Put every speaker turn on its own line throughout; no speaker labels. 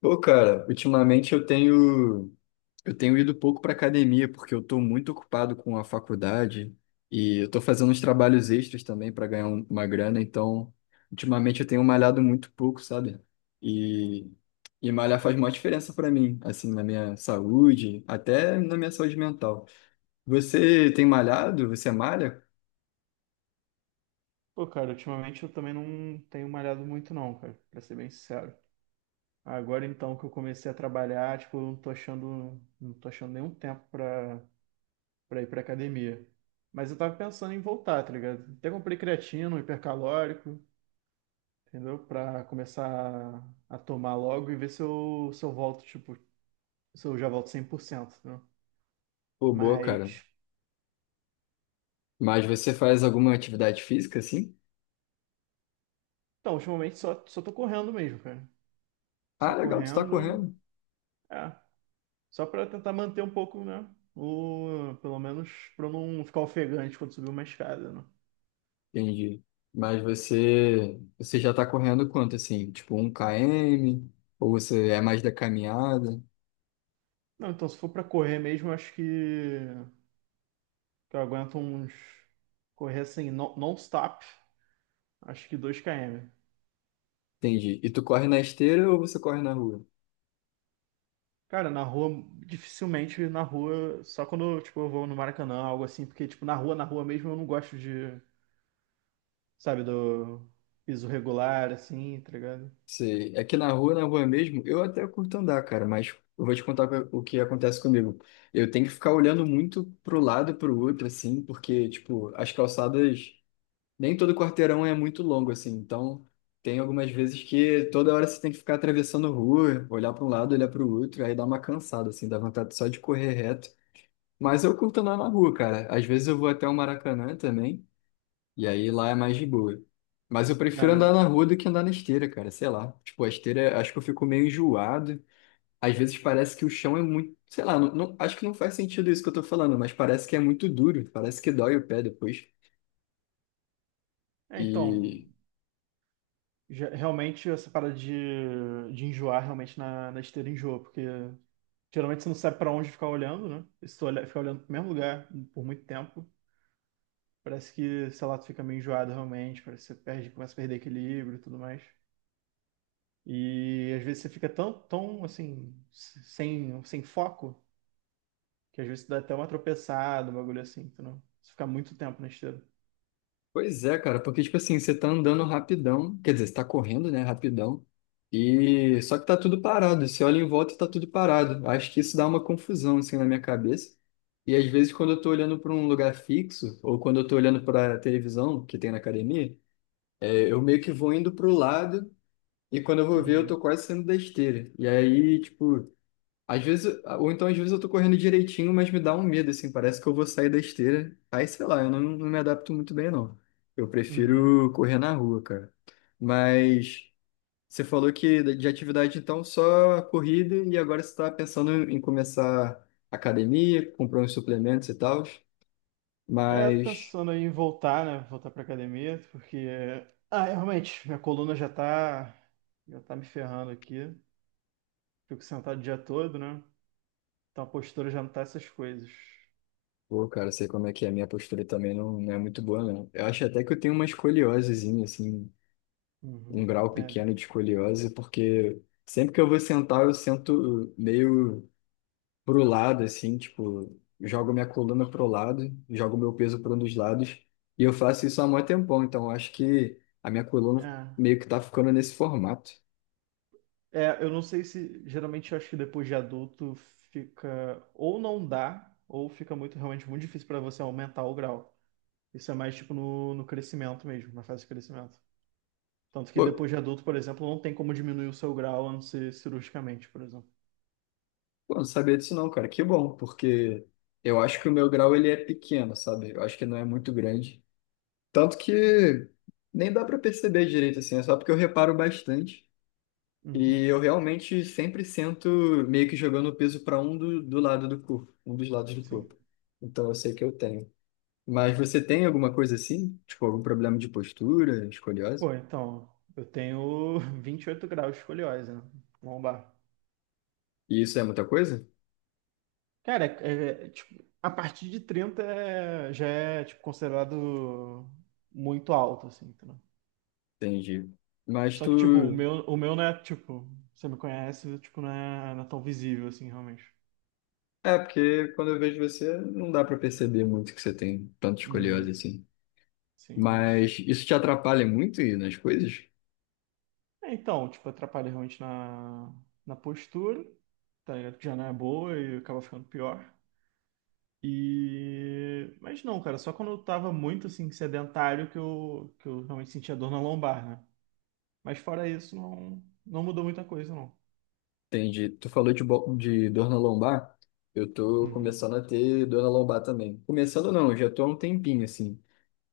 Pô, cara, ultimamente eu tenho ido pouco para academia porque eu estou muito ocupado com a faculdade e eu estou fazendo uns trabalhos extras também para ganhar uma grana, então ultimamente eu tenho malhado muito pouco, sabe? E e malhar faz uma diferença para mim, assim, na minha saúde, até na minha saúde mental. Você tem malhado? Você malha?
Pô, cara, ultimamente eu também não tenho malhado muito não, cara, pra ser bem sincero. Agora então que eu comecei a trabalhar, tipo, eu não tô achando nenhum tempo pra ir pra academia. Mas eu tava pensando em voltar, tá ligado? Até comprei creatina, um hipercalórico, entendeu? Pra começar a tomar logo e ver se eu volto, tipo, se eu já volto 100%, entendeu?
Pô, boa, cara.
Mas,
Mas você faz alguma atividade física assim?
então, ultimamente só tô correndo mesmo, cara.
Ah,
Só
legal, tu tá
correndo.
correndo.
É. Só para tentar manter um pouco, né? O, pelo menos para não ficar ofegante quando subir uma escada, né?
Entendi. Mas você já tá correndo quanto assim? Tipo 1 km? Ou você é mais da caminhada?
Não, então se for para correr mesmo, eu acho que eu aguento uns correr assim non-stop, acho que 2 km.
Entendi. E tu corre na esteira ou você corre na rua?
Cara, na rua, dificilmente na rua, só quando tipo eu vou no Maracanã, algo assim, porque tipo na rua mesmo eu não gosto de, sabe, do piso regular assim, tá ligado?
Você, é que na rua mesmo, eu até curto andar, cara, mas eu vou te contar o que acontece comigo. Eu tenho que ficar olhando muito pro lado e pro outro, assim, porque, tipo, as calçadas nem todo quarteirão é muito longo assim, então tem algumas vezes que toda hora você tem que ficar atravessando rua, olhar para um lado, olhar para o outro, aí dá uma cansada assim, dá vontade só de correr reto. Mas eu curto andar na rua, cara. Às vezes eu vou até o Maracanã também, e aí lá é mais de boa. Mas eu
É,
prefiro andar na rua do que andar na esteira, cara, sei lá. Tipo, a esteira, acho que eu fico meio enjoado. Às vezes parece que o chão é muito, sei lá, acho que não faz sentido isso que eu tô falando, mas parece que é muito duro, parece que dói o pé depois.
é, então,
E
Realmente, essa parada de enjoar realmente na esteira enjoa, porque geralmente você não sabe pra onde ficar olhando, né? E se tu olhar, ficar olhando pro mesmo lugar por muito tempo, parece que, sei lá, tu fica meio enjoado realmente, parece que você perde, começa a perder equilíbrio e tudo mais. E às vezes você fica tão, tão assim, sem foco, que às vezes dá até uma tropeçada, um bagulho assim, entendeu? Se ficar muito tempo na esteira.
Pois é, cara, porque, tipo assim, você tá andando rapidão, quer dizer, você tá correndo, né, rapidão, e só que tá tudo parado, você olha em volta e tá tudo parado. Acho que isso dá uma confusão, assim, na minha cabeça. E às vezes, quando eu tô olhando pra um lugar fixo, ou quando eu tô olhando pra televisão que tem na academia, é, eu meio que vou indo pro lado, e quando eu vou ver, eu
Uhum,
tô quase saindo da esteira. E aí, tipo, às vezes, ou então às vezes eu tô correndo direitinho, mas me dá um medo, assim, parece que eu vou sair da esteira. Aí, sei lá, eu não me adapto muito bem, não. Eu
uhum.
prefiro correr na rua, cara. Mas você falou que de atividade, então, só corrida e agora você tá pensando em começar academia, comprar uns suplementos e tal.
É, tô
Mas,
pensando aí em voltar, né? Voltar pra academia, porque. Ah, é, realmente, minha coluna já tá. Já tá me ferrando aqui. Fico sentado o dia todo, né? Então a postura já não tá essas coisas.
pô, cara, sei como é que é, minha postura também não é muito boa, não. Eu acho até que eu tenho uma escoliosezinha, assim, um
Uhum.
grau
É,
pequeno de escoliose, porque sempre que eu vou sentar, eu sento meio pro lado, assim, tipo, jogo minha coluna pro lado, jogo meu peso para um dos lados, e eu faço isso há mó tempão, então eu acho que a minha coluna
é.
meio que tá ficando nesse formato.
É, eu não sei se. Geralmente eu acho que depois de adulto fica. Ou não dá, ou fica muito, realmente muito difícil pra você aumentar o grau. Isso é mais tipo no crescimento mesmo, na fase de crescimento. Tanto que
Pô,
depois de adulto, por exemplo, não tem como diminuir o seu grau a não ser cirurgicamente, por exemplo.
pô, não sabia disso não, cara, que bom, porque eu acho que o meu grau ele é pequeno, sabe? Eu acho que não é muito grande. Tanto que nem dá pra perceber direito, assim, é só porque eu reparo bastante.
Uhum,
E eu realmente sempre sinto meio que jogando o peso para um do lado do corpo, um dos lados do
sim.
corpo. Então eu sei que eu tenho. Mas você tem alguma coisa assim? Tipo, algum problema de postura, escoliose?
Pô, então, eu tenho 28 graus de escoliose, né? Lombar.
E isso é muita coisa?
Cara, é, tipo, a partir de 30 já é, tipo, considerado muito alto, assim, entendeu?
Entendi. Mas
Só que, tipo, o
tu.
meu, o meu não é, tipo, você me conhece, tipo, não é tão visível, assim, realmente.
É, porque quando eu vejo você, não dá para perceber muito que você tem tanta escoliose
Uhum,
assim.
sim, mas...
Mas isso te atrapalha muito nas coisas?
É, então, tipo, atrapalha realmente na postura, tá ligado? Que já não é boa e acaba ficando pior. E... Mas não, cara, só quando eu tava muito assim, sedentário que eu realmente sentia dor na lombar, né? Mas fora isso, não mudou muita coisa, não.
Entendi. Tu falou de dor na lombar. Eu tô
Uhum,
começando a ter dor na lombar também. Começando não, eu já tô há um tempinho assim.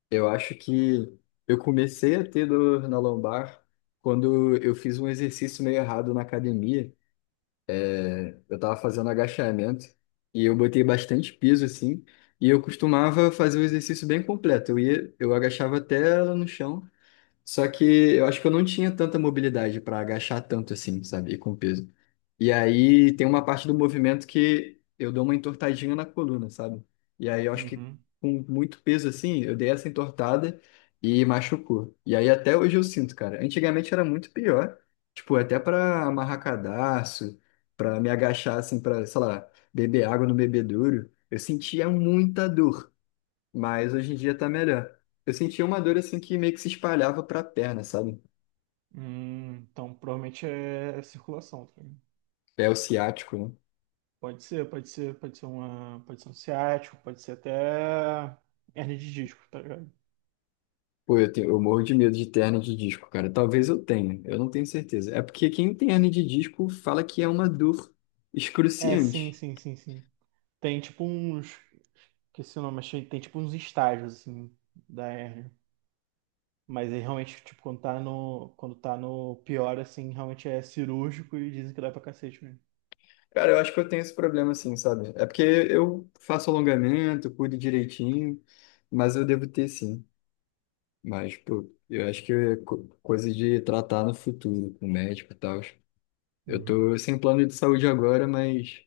Eu acho que eu comecei a ter dor na lombar quando eu fiz um exercício meio errado na academia. É, eu tava fazendo agachamento e eu botei bastante peso assim. E eu costumava fazer o exercício bem completo. Eu ia, eu agachava até no chão. Só que eu acho que eu não tinha tanta mobilidade para agachar tanto assim, sabe? E com peso. E aí tem uma parte do movimento que eu dou uma entortadinha na coluna, sabe? E aí eu acho que
uhum.
com muito peso assim, eu dei essa entortada e machucou. E aí até hoje eu sinto, cara. Antigamente era muito pior, tipo, até para amarrar cadarço, para me agachar assim, para, sei lá, beber água no bebedouro, eu sentia muita dor. Mas hoje em dia tá melhor. Eu sentia uma dor assim que meio que se espalhava pra perna, sabe?
Então, provavelmente é circulação, tá ligado?
É o ciático, né?
Pode ser, pode ser, pode ser uma, pode ser um ciático, pode ser até hernia de disco, tá ligado?
Pô, eu tenho, eu morro de medo de hernia de disco, cara. Talvez eu tenha, eu não tenho certeza. É porque quem tem hernia de disco fala que é uma dor
É, sim,
excruciante.
sim, sim, sim. Tem tipo uns, que esse nome achei, tem tipo uns estágios assim da hernia. Mas aí realmente, tipo, quando tá no pior, assim, realmente é cirúrgico e dizem que dá pra cacete mesmo.
Cara, eu acho que eu tenho esse problema assim, sabe? É porque eu faço alongamento, cuido direitinho, mas eu devo ter sim. Mas, pô, eu acho que é coisa de tratar no futuro, com o médico e tal. Eu
Uhum,
tô sem plano de saúde agora, mas.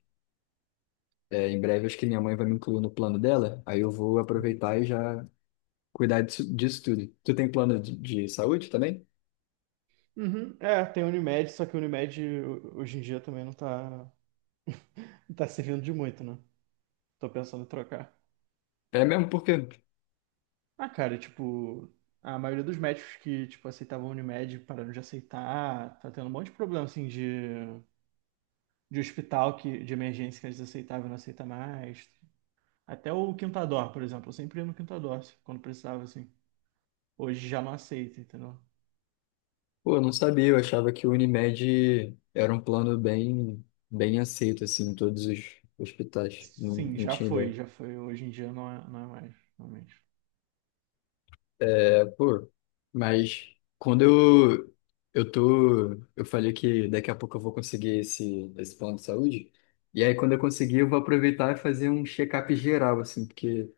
É, em breve, acho que minha mãe vai me incluir no plano dela, aí eu vou
uhum.
aproveitar e já cuidar disso, disso tudo. Tu tem plano de saúde também?
Uhum. É, tem Unimed, só que o Unimed hoje em dia também não tá servindo de muito, né? Tô pensando em trocar.
É mesmo porque,
Ah, cara, tipo, a maioria dos médicos que, tipo, aceitavam Unimed pararam de aceitar, tá tendo um monte de problema, assim, de hospital que, de emergência que eles aceitavam e não aceita mais. Até o Quintador, por exemplo, eu sempre ia no Quintador, quando precisava, assim. Hoje já não aceita, entendeu?
pô, eu não sabia, eu achava que o Unimed era um plano bem, bem aceito, assim, em todos os hospitais. Não,
Sim,
não
já
tinha
foi,
ideia.
já foi. Hoje em dia não é mais, realmente.
É, pô, mas quando eu tô, eu falei que daqui a pouco eu vou conseguir esse plano de saúde, e aí quando eu conseguir, eu vou aproveitar e fazer um check-up geral, assim, porque.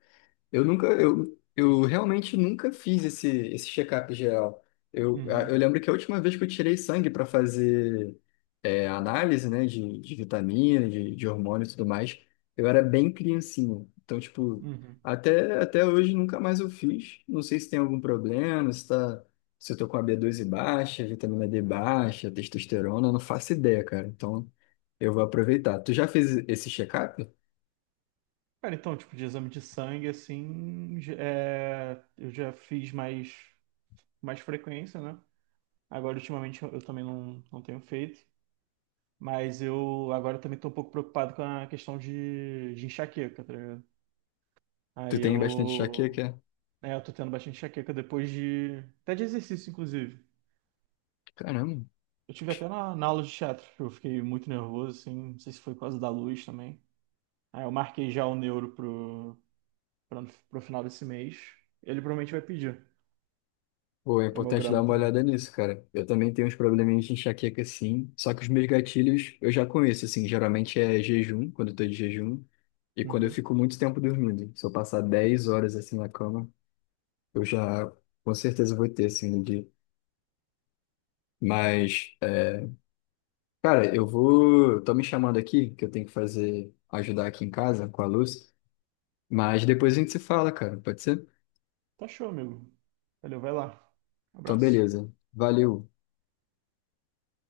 Eu nunca, eu realmente nunca fiz esse check-up geral. Eu,
Uhum,
eu lembro que a última vez que eu tirei sangue para fazer é, análise, né, de vitamina, de hormônio e tudo mais, eu era bem criancinho. Então, tipo,
uhum.
até, até hoje nunca mais eu fiz. Não sei se tem algum problema, se eu tô com a B12 baixa, vitamina D baixa, testosterona, eu não faço ideia, cara. Então, eu vou aproveitar. Tu já fez esse check-up?
Cara, então, tipo, de exame de sangue, assim, eu já fiz mais, mais frequência, né? Agora, ultimamente, eu também não tenho feito. Mas eu agora também tô um pouco preocupado com a questão de enxaqueca, tá ligado?
Tu
Aí
tem bastante
eu.
enxaqueca?
É, eu tô tendo bastante enxaqueca depois de. Até de exercício, inclusive.
Caramba.
Eu tive até na aula de teatro, que eu fiquei muito nervoso, assim, não sei se foi por causa da luz também. Aí eu marquei já o neuro pra, pro final desse mês. Ele provavelmente vai pedir
Pô, é importante dar
hemograma
uma
também.
olhada nisso, cara. Eu também tenho uns probleminhas de enxaqueca, sim. Só que os meus gatilhos eu já conheço, assim. Geralmente é jejum, quando eu tô de jejum. E quando eu
Uhum.
fico muito tempo dormindo. Se eu passar 10 horas, assim, na cama, eu já com certeza vou ter, assim, no dia. Mas, é, cara, eu vou... Tô me chamando aqui, que eu tenho que fazer... Ajudar aqui em casa, com a luz. Mas depois a gente se fala, cara. Pode ser?
Tá show, amigo. Valeu, vai lá.
Então,
Abraço.
beleza. Valeu.